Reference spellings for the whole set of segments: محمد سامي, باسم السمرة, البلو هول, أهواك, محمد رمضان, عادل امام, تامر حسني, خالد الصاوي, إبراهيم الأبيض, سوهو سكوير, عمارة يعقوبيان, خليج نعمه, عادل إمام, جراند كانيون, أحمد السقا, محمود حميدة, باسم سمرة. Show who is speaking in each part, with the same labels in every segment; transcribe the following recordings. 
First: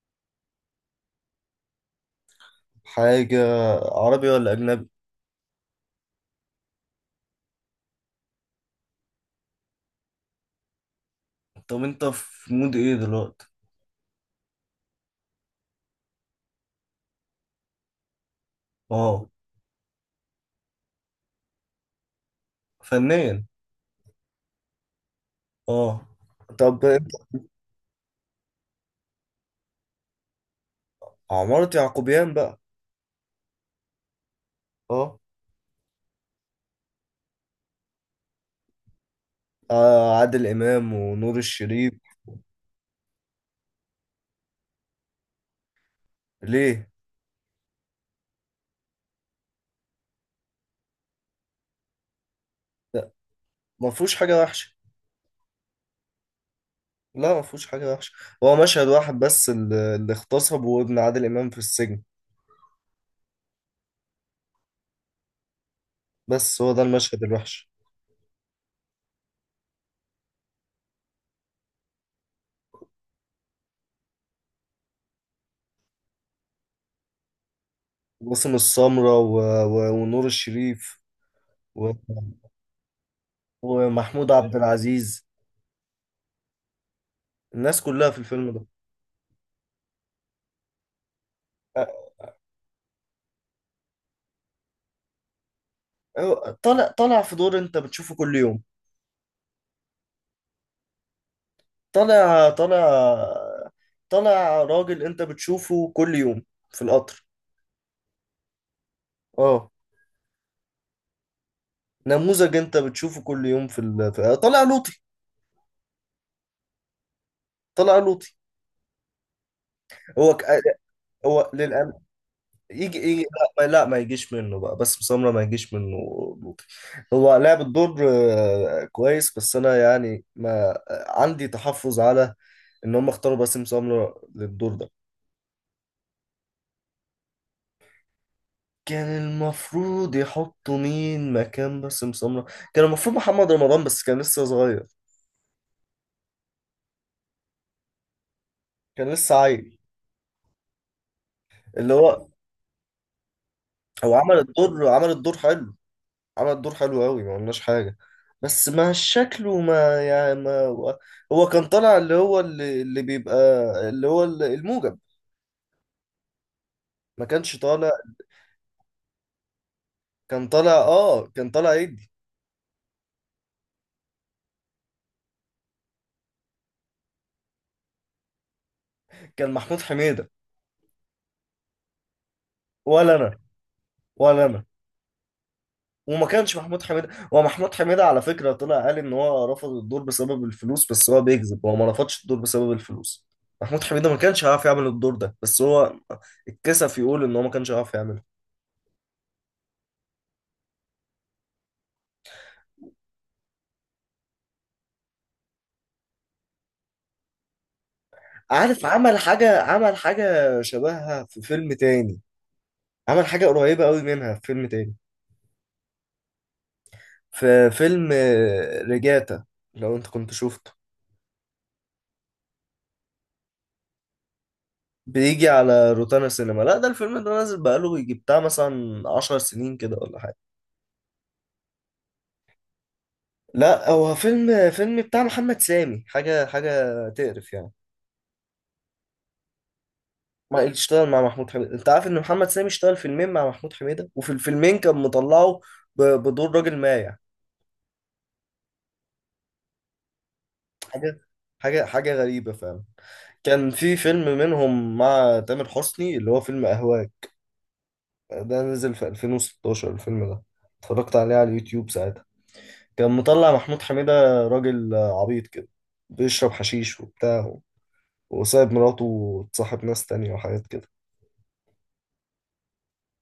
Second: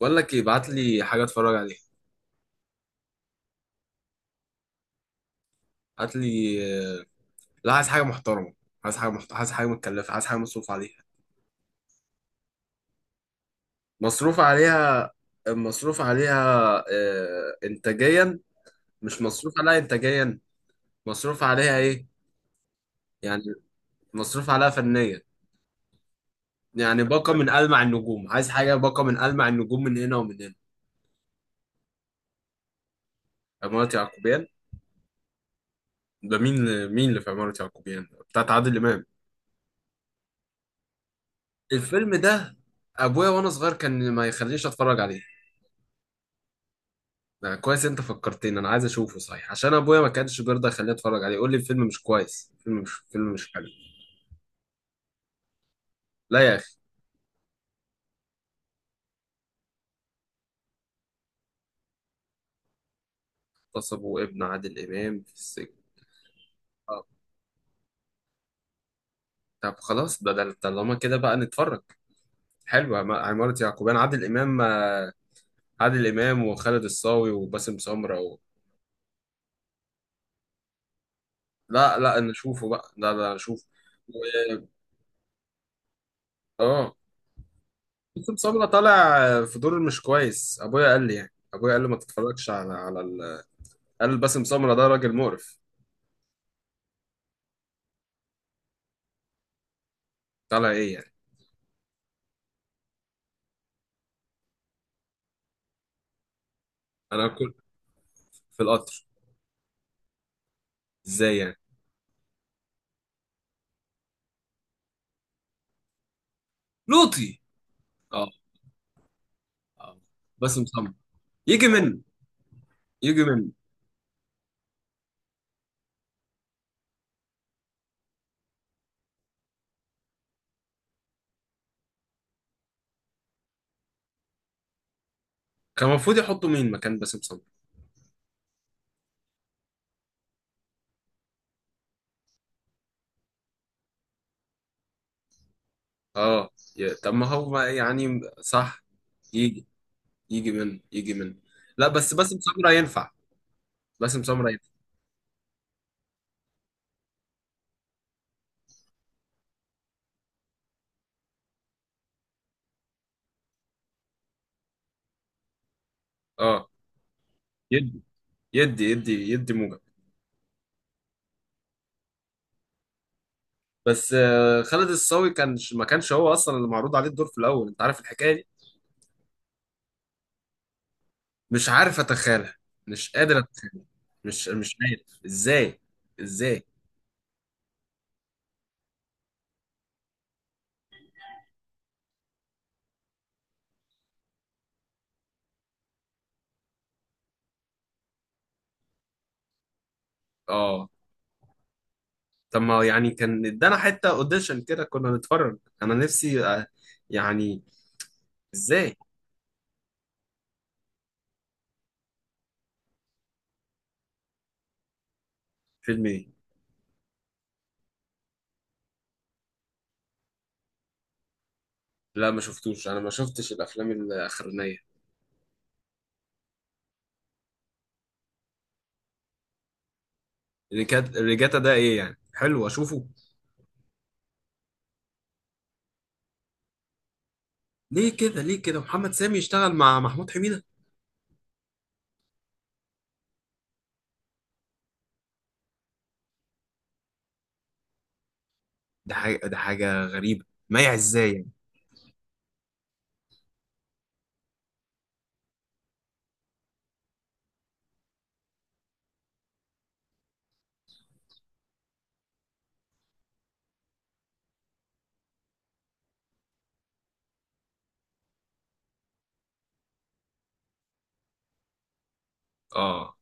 Speaker 1: بقول لك ايه، ابعت لي حاجه اتفرج عليها.
Speaker 2: حاجة. عربي ولا أجنبي؟
Speaker 1: هات لي. آه. لا، عايز حاجه محترمه. عايز حاجه متكلفه، عايز حاجه مصروف عليها.
Speaker 2: طب أنت في مود إيه دلوقتي؟
Speaker 1: مصروف عليها. مصروف عليها. آه، انتاجيا. مش
Speaker 2: أه.
Speaker 1: مصروف عليها انتاجيا. مصروف عليها ايه؟ يعني،
Speaker 2: فنيا.
Speaker 1: مصروف عليها فنيا.
Speaker 2: أه. طب
Speaker 1: يعني
Speaker 2: أنت.
Speaker 1: باقه من ألمع النجوم، عايز حاجه باقه من ألمع النجوم من هنا ومن هنا.
Speaker 2: عمارة يعقوبيان بقى.
Speaker 1: عمارة يعقوبيان.
Speaker 2: أه.
Speaker 1: ده، مين مين اللي في عمارة يعقوبيان بتاعت عادل امام؟
Speaker 2: آه، عادل إمام ونور الشريف.
Speaker 1: الفيلم ده، ابويا وانا صغير كان ما يخلينيش اتفرج عليه.
Speaker 2: ليه؟
Speaker 1: ده كويس، انت فكرتني، انا عايز اشوفه صحيح عشان ابويا ما كانش بيرضى يخليني اتفرج عليه، يقول لي الفيلم مش كويس، الفيلم مش فيلم مش حلو.
Speaker 2: ما فيهوش حاجة وحشة.
Speaker 1: لا يا اخي.
Speaker 2: لا، ما فيهوش حاجة وحشة. هو مشهد واحد بس اللي اغتصب وابن عادل إمام في السجن.
Speaker 1: اغتصبوا ابن عادل امام في السجن؟
Speaker 2: بس هو ده
Speaker 1: آه.
Speaker 2: المشهد الوحش.
Speaker 1: طب خلاص، ده طالما كده بقى نتفرج. حلو، عمارة يعقوبيان، عادل امام، آه. عادل امام وخالد الصاوي وباسم سمرة و...
Speaker 2: باسم السمرة ونور الشريف و...
Speaker 1: لا لا، نشوفه بقى، لا لا نشوفه. و...
Speaker 2: ومحمود عبد العزيز.
Speaker 1: اه.
Speaker 2: الناس كلها في
Speaker 1: باسم
Speaker 2: الفيلم ده.
Speaker 1: سمرة طالع في دور مش كويس، ابويا قال لي، يعني ابويا قال لي ما تتفرجش على على ال... قال باسم سمرة ده راجل مقرف.
Speaker 2: هو طالع في دور انت بتشوفه كل يوم.
Speaker 1: طالع ايه يعني؟
Speaker 2: طالع طالع طالع راجل انت بتشوفه كل يوم في القطر.
Speaker 1: انا كنت. في القطر.
Speaker 2: اه.
Speaker 1: ازاي يعني؟
Speaker 2: نموذج انت بتشوفه كل يوم، طالع لوطي.
Speaker 1: لوطي.
Speaker 2: طالع
Speaker 1: اه.
Speaker 2: لوطي.
Speaker 1: اه.
Speaker 2: هو ك...
Speaker 1: باسم سمرة.
Speaker 2: هو
Speaker 1: يجي
Speaker 2: للأم...
Speaker 1: منه.
Speaker 2: يجي يجي.
Speaker 1: يجي منه.
Speaker 2: لا، ما يجيش منه بقى، بس سمرة ما يجيش منه. لوطي. هو لعب الدور كويس، بس انا يعني ما عندي تحفظ على ان هم اختاروا باسم سمرة للدور ده.
Speaker 1: كان المفروض يحطوا مين مكان باسم سمرة؟
Speaker 2: كان المفروض يحطوا مين مكان باسم سمرة؟ كان المفروض محمد رمضان، بس كان لسه صغير.
Speaker 1: اه. طب ما هو يعني صح.
Speaker 2: كان لسه
Speaker 1: يجي.
Speaker 2: عيل.
Speaker 1: يجي منه يجي منه. لا
Speaker 2: اللي
Speaker 1: بس
Speaker 2: هو
Speaker 1: باسم سمرة ينفع.
Speaker 2: هو
Speaker 1: باسم سمرة ينفع.
Speaker 2: عمل الدور حلو. عمل الدور حلو قوي، ما قلناش حاجة. بس ما شكله ما يعني ما هو. هو كان طالع اللي هو اللي بيبقى اللي هو الموجب.
Speaker 1: اه.
Speaker 2: ما كانش طالع.
Speaker 1: يدي. يدي موجب.
Speaker 2: كان طالع ايدي.
Speaker 1: بس خالد الصاوي كان ما كانش هو اصلا اللي معروض عليه الدور في الاول، انت عارف الحكايه دي؟
Speaker 2: كان محمود حميدة.
Speaker 1: مش عارف اتخيلها. مش
Speaker 2: ولا انا،
Speaker 1: قادر اتخيلها.
Speaker 2: ولا
Speaker 1: مش
Speaker 2: انا.
Speaker 1: مش عارف ازاي.
Speaker 2: وما كانش
Speaker 1: ازاي.
Speaker 2: محمود حميدة. هو محمود حميدة على فكرة طلع قال إن هو رفض الدور بسبب الفلوس، بس هو بيكذب، هو ما رفضش الدور بسبب الفلوس. محمود حميدة ما كانش هيعرف يعمل الدور ده، بس هو اتكسف يقول إن هو ما كانش هيعرف يعمله.
Speaker 1: اه. طب ما يعني كان ادانا حتة اوديشن كده كنا نتفرج، انا نفسي آه. يعني.
Speaker 2: عارف.
Speaker 1: ازاي.
Speaker 2: عمل حاجة شبهها في فيلم تاني. عمل حاجة قريبة قوي منها في فيلم تاني.
Speaker 1: فيلم ايه؟
Speaker 2: في فيلم ريجاتا. لو أنت كنت شفته.
Speaker 1: لا ما شفتوش، انا ما شفتش الافلام الاخرانية.
Speaker 2: بيجي على روتانا سينما. لا، ده الفيلم ده نازل بقاله يجي بتاع مثلا 10 سنين كده ولا حاجة.
Speaker 1: اللي كانت الريجاتا ده ايه يعني، حلو اشوفه؟
Speaker 2: لا، هو فيلم بتاع محمد سامي، حاجة تقرف يعني.
Speaker 1: ليه كده؟ ليه كده محمد سامي يشتغل مع محمود حميدة؟
Speaker 2: ما اشتغل مع محمود حميدة. انت عارف ان محمد سامي اشتغل فيلمين مع محمود حميدة، وفي الفيلمين كان مطلعه بدور راجل مايع.
Speaker 1: ده حاجة غريبة، مايع
Speaker 2: حاجة
Speaker 1: ازاي يعني؟
Speaker 2: حاجة غريبة فعلا. كان في فيلم منهم مع تامر حسني اللي هو فيلم أهواك. ده نزل في 2016 الفيلم ده، اتفرجت عليه على اليوتيوب ساعتها. كان مطلع محمود حميدة راجل عبيط كده، بيشرب حشيش وبتاع، وسايب مراته وتصاحب ناس تانية وحاجات كده.
Speaker 1: اه.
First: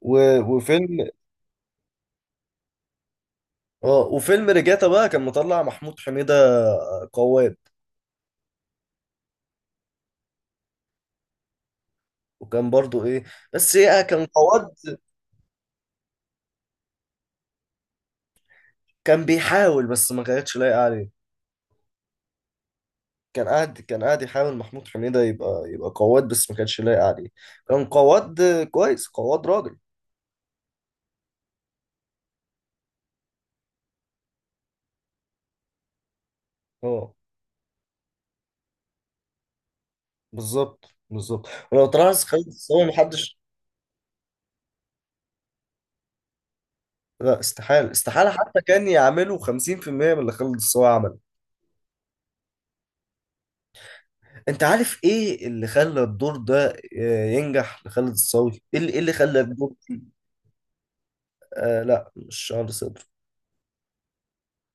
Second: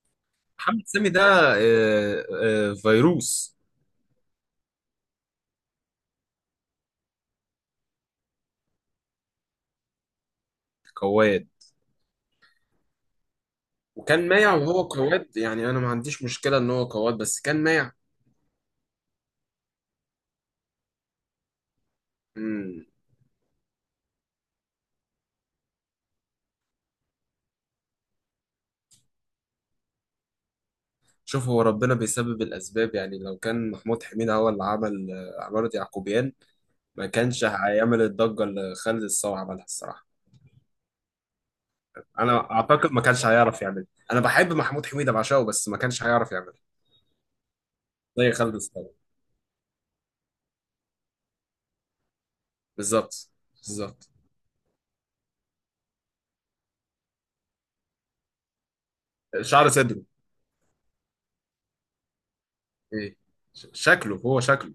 Speaker 2: و-
Speaker 1: محمد
Speaker 2: وفيلم
Speaker 1: سامي ده. آه. آه. فيروس.
Speaker 2: اه وفيلم رجاتا بقى كان مطلع محمود حميدة قواد.
Speaker 1: قواد.
Speaker 2: وكان برضو ايه. بس ايه كان
Speaker 1: وكان مايع، وهو
Speaker 2: قواد.
Speaker 1: قواد، يعني انا ما عنديش مشكلة ان هو قواد بس كان مايع.
Speaker 2: كان بيحاول، بس ما كانتش لايقة عليه.
Speaker 1: مم.
Speaker 2: كان قاعد يحاول محمود حميدة يبقى قواد، بس ما كانتش لايقة عليه. كان قواد، كويس قواد راجل.
Speaker 1: شوف، هو ربنا بيسبب الأسباب، يعني لو كان محمود حميدة هو اللي عمل عمارة يعقوبيان، ما
Speaker 2: اه.
Speaker 1: كانش هيعمل الضجة اللي خالد الصاوي عملها الصراحة.
Speaker 2: بالظبط، بالظبط. ولو تلاحظ خالد
Speaker 1: أنا
Speaker 2: الصاوي
Speaker 1: أعتقد ما كانش
Speaker 2: محدش.
Speaker 1: هيعرف يعملها. أنا بحب محمود حميدة، بعشقه، بس ما كانش هيعرف يعملها.
Speaker 2: لا، استحالة، استحالة،
Speaker 1: زي خالد
Speaker 2: حتى كان
Speaker 1: الصاوي.
Speaker 2: يعملوا 50% من اللي خالد الصاوي عمله.
Speaker 1: بالظبط. بالظبط.
Speaker 2: انت عارف ايه اللي خلى الدور ده ينجح لخالد الصاوي؟ ايه اللي إيه اللي خلى
Speaker 1: شعر
Speaker 2: الدور؟
Speaker 1: صدره.
Speaker 2: آه، لا، مش شعر صدره.
Speaker 1: إيه؟ شكله، هو شكله.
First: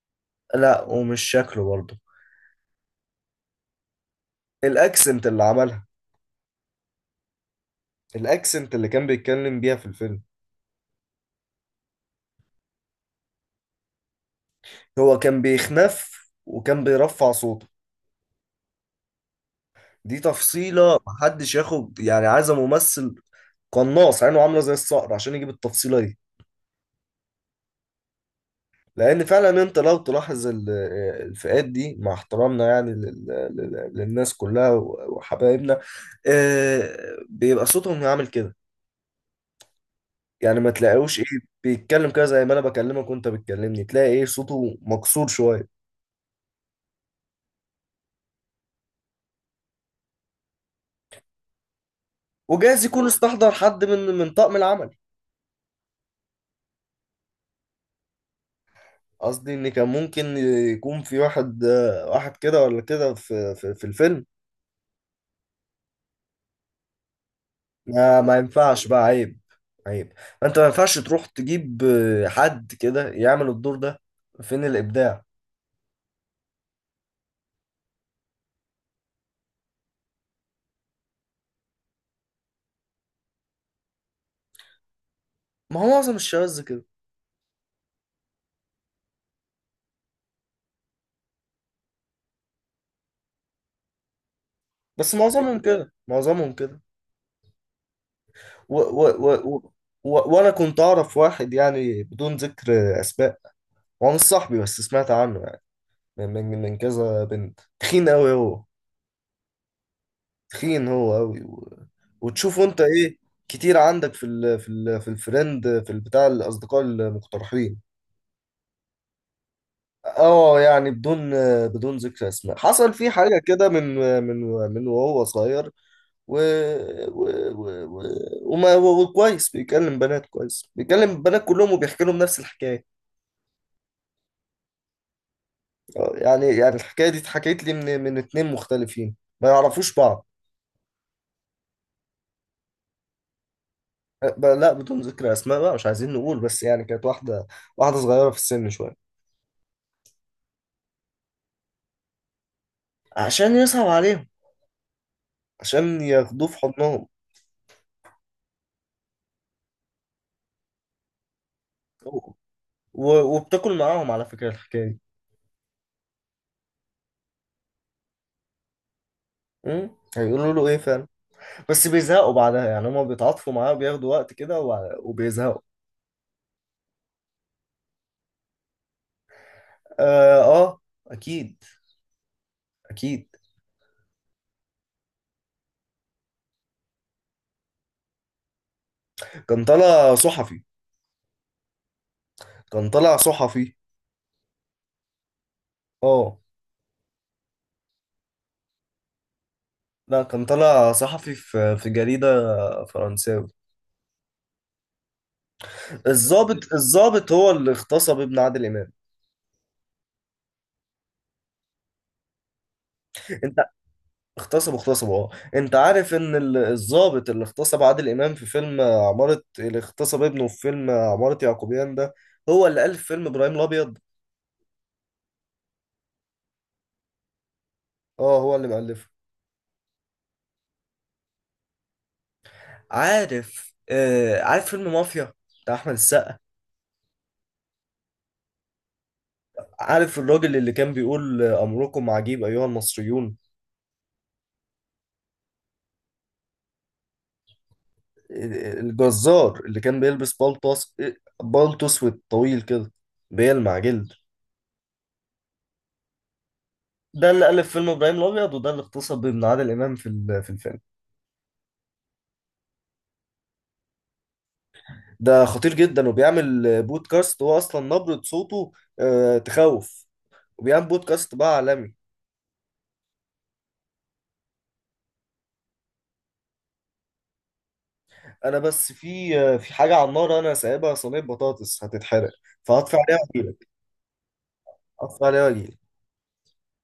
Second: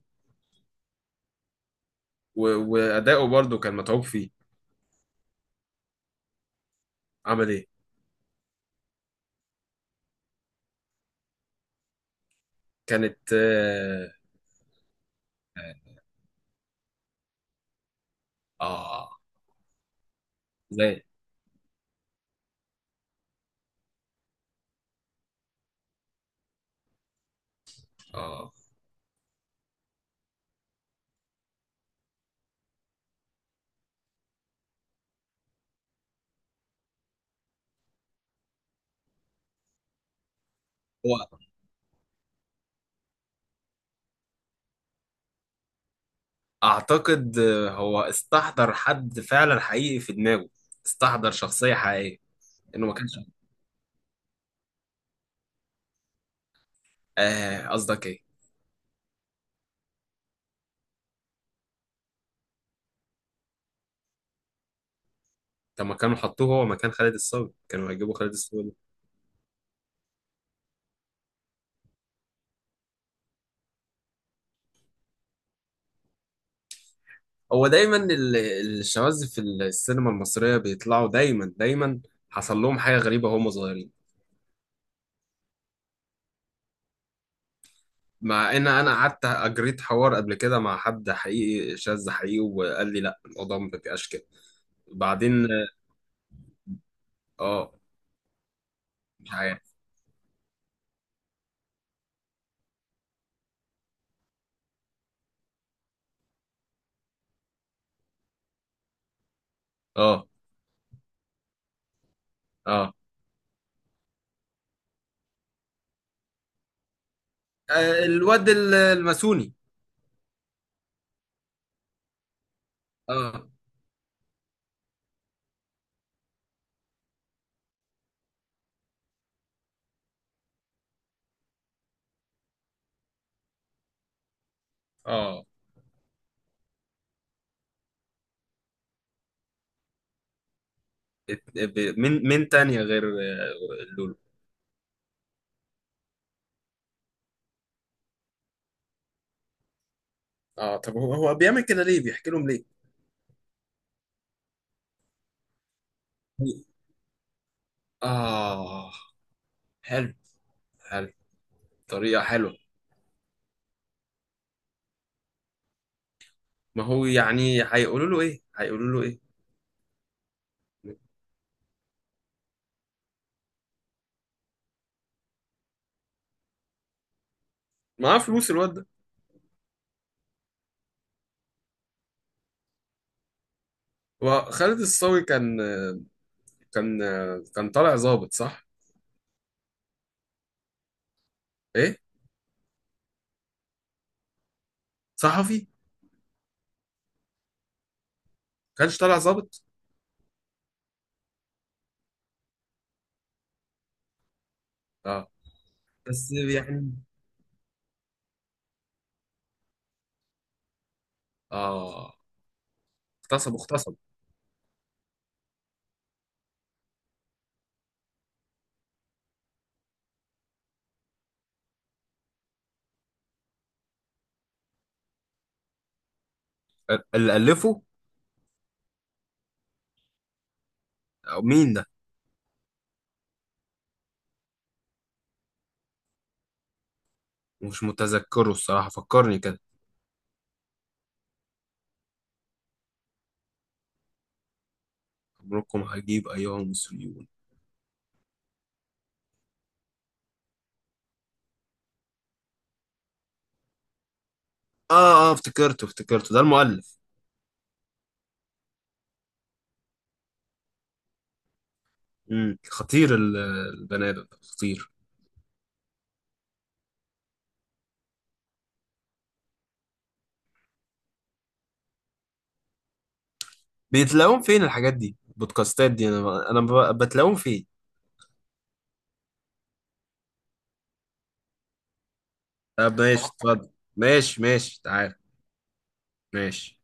Speaker 2: لا، ومش شكله برضه.
Speaker 1: و... وأداؤه برضه كان متعوب فيه.
Speaker 2: الاكسنت اللي عملها.
Speaker 1: عمل إيه؟
Speaker 2: الاكسنت اللي كان بيتكلم بيها في الفيلم.
Speaker 1: كانت آه.
Speaker 2: هو كان
Speaker 1: آه.
Speaker 2: بيخنف وكان بيرفع صوته.
Speaker 1: آه.
Speaker 2: دي تفصيلة،
Speaker 1: زي.
Speaker 2: محدش ياخد يعني. عايز ممثل قناص عينه عاملة زي الصقر عشان يجيب التفصيلة دي.
Speaker 1: آه.
Speaker 2: لان فعلا انت لو تلاحظ الفئات دي، مع احترامنا يعني للناس كلها وحبايبنا. آه، بيبقى صوتهم عامل كده. يعني ما تلاقيوش ايه
Speaker 1: هو
Speaker 2: بيتكلم كده زي ما انا بكلمك وانت بتكلمني، تلاقي ايه صوته مكسور شويه.
Speaker 1: اعتقد هو استحضر حد فعلا حقيقي في دماغه. استحضر شخصية حقيقية.
Speaker 2: وجايز
Speaker 1: انه ما
Speaker 2: يكون
Speaker 1: كانش.
Speaker 2: استحضر حد من طاقم العمل.
Speaker 1: آه، قصدك ايه؟
Speaker 2: قصدي ان كان ممكن يكون في واحد واحد كده ولا كده في الفيلم.
Speaker 1: طب ما كانوا حطوه هو مكان خالد الصاوي، كانوا هيجيبوا
Speaker 2: ما
Speaker 1: خالد
Speaker 2: ما
Speaker 1: الصاوي.
Speaker 2: ينفعش بقى، عيب، عيب. انت ما ينفعش تروح تجيب حد كده يعمل الدور ده. فين الابداع؟
Speaker 1: هو دايما الشواذ في السينما المصرية بيطلعوا دايما دايما. حصل لهم حاجة غريبة وهم صغيرين.
Speaker 2: ما هو معظم الشواذ كده.
Speaker 1: مع ان انا قعدت اجريت حوار قبل كده مع حد حقيقي شاذ حقيقي، وقال لي لا، الموضوع ما بيبقاش كده.
Speaker 2: بس
Speaker 1: بعدين.
Speaker 2: معظمهم كده، معظمهم كده.
Speaker 1: اه.
Speaker 2: و و
Speaker 1: مش
Speaker 2: و و
Speaker 1: عارف.
Speaker 2: و وانا كنت اعرف واحد يعني، بدون ذكر اسماء. هو مش صاحبي، بس سمعت عنه يعني من كذا بنت، تخين قوي هو.
Speaker 1: اه.
Speaker 2: تخين هو قوي. وتشوفه انت
Speaker 1: اه.
Speaker 2: ايه. كتير عندك في الفريند، في البتاع، الاصدقاء المقترحين.
Speaker 1: آه، الواد الماسوني.
Speaker 2: اه، يعني بدون ذكر اسماء. حصل فيه حاجه
Speaker 1: اه.
Speaker 2: كده من من من وهو صغير. و... و... و... و... وكويس بيكلم بنات، كلهم، وبيحكي لهم نفس الحكايه.
Speaker 1: اه.
Speaker 2: يعني الحكايه دي اتحكيت لي من اتنين مختلفين ما يعرفوش بعض.
Speaker 1: من تانية غير لولو.
Speaker 2: لا، بدون ذكر اسماء بقى، مش عايزين نقول، بس يعني كانت واحده. واحده صغيره في السن شويه.
Speaker 1: اه. طب هو بيعمل كده ليه، بيحكي لهم ليه؟
Speaker 2: عشان يصعب عليهم. عشان ياخدوه في حضنهم.
Speaker 1: آه. حلو. حلو. طريقة حلوة.
Speaker 2: و... وبتاكل معاهم على فكره الحكايه دي.
Speaker 1: ما هو يعني هيقولوا له إيه، هيقولوا له إيه؟
Speaker 2: م؟ هيقولوا له ايه فعلا؟ بس بيزهقوا بعدها يعني، هما بيتعاطفوا معاه وبياخدوا وقت كده وبيزهقوا.
Speaker 1: معاه فلوس الواد ده.
Speaker 2: آه، اه، اكيد، اكيد.
Speaker 1: وخالد الصاوي كان كان طالع ظابط صح؟
Speaker 2: كان طالع صحفي
Speaker 1: إيه؟
Speaker 2: كان طالع صحفي
Speaker 1: صحفي.
Speaker 2: اه،
Speaker 1: كانش طالع ظابط.
Speaker 2: لا، كان طالع صحفي في جريدة فرنساوي.
Speaker 1: آه. بس
Speaker 2: الضابط
Speaker 1: يعني.
Speaker 2: الضابط هو اللي اغتصب ابن عادل امام.
Speaker 1: آه. اغتصب
Speaker 2: انت.
Speaker 1: اغتصب.
Speaker 2: اغتصب، اغتصب، اه. انت عارف ان الضابط اللي اغتصب عادل امام في فيلم عمارة، اللي اغتصب ابنه في فيلم عمارة يعقوبيان ده، هو اللي ألف فيلم ابراهيم الابيض.
Speaker 1: اللي ألفه.
Speaker 2: اه، هو اللي مألفه.
Speaker 1: أو مين ده؟
Speaker 2: عارف فيلم مافيا بتاع احمد السقا؟
Speaker 1: مش متذكره الصراحة، فكرني كده.
Speaker 2: عارف الراجل اللي كان بيقول امركم عجيب ايها المصريون؟
Speaker 1: عمركم هجيب أيها المصريون.
Speaker 2: الجزار اللي كان بيلبس بلطس، بلطو اسود طويل كده، بيلمع جلد.
Speaker 1: اه. اه. افتكرته افتكرته. ده المؤلف.
Speaker 2: ده اللي ألف فيلم إبراهيم الأبيض، وده اللي اغتصب ابن عادل إمام في الفيلم.
Speaker 1: خطير البني ادم ده خطير.
Speaker 2: ده خطير جدا، وبيعمل بودكاست. هو أصلا نبرة صوته تخوف. وبيعمل بودكاست بقى عالمي.
Speaker 1: بيتلاقوهم فين الحاجات دي البودكاستات دي؟ انا بتلاقوهم فين؟
Speaker 2: أنا بس في حاجة على النار، أنا سايبها صينية بطاطس هتتحرق. فهطفي
Speaker 1: طب
Speaker 2: عليها
Speaker 1: ماشي
Speaker 2: وأجيلك.
Speaker 1: اتفضل. ماشي ماشي تعال.
Speaker 2: اطفال واجي
Speaker 1: ماشي.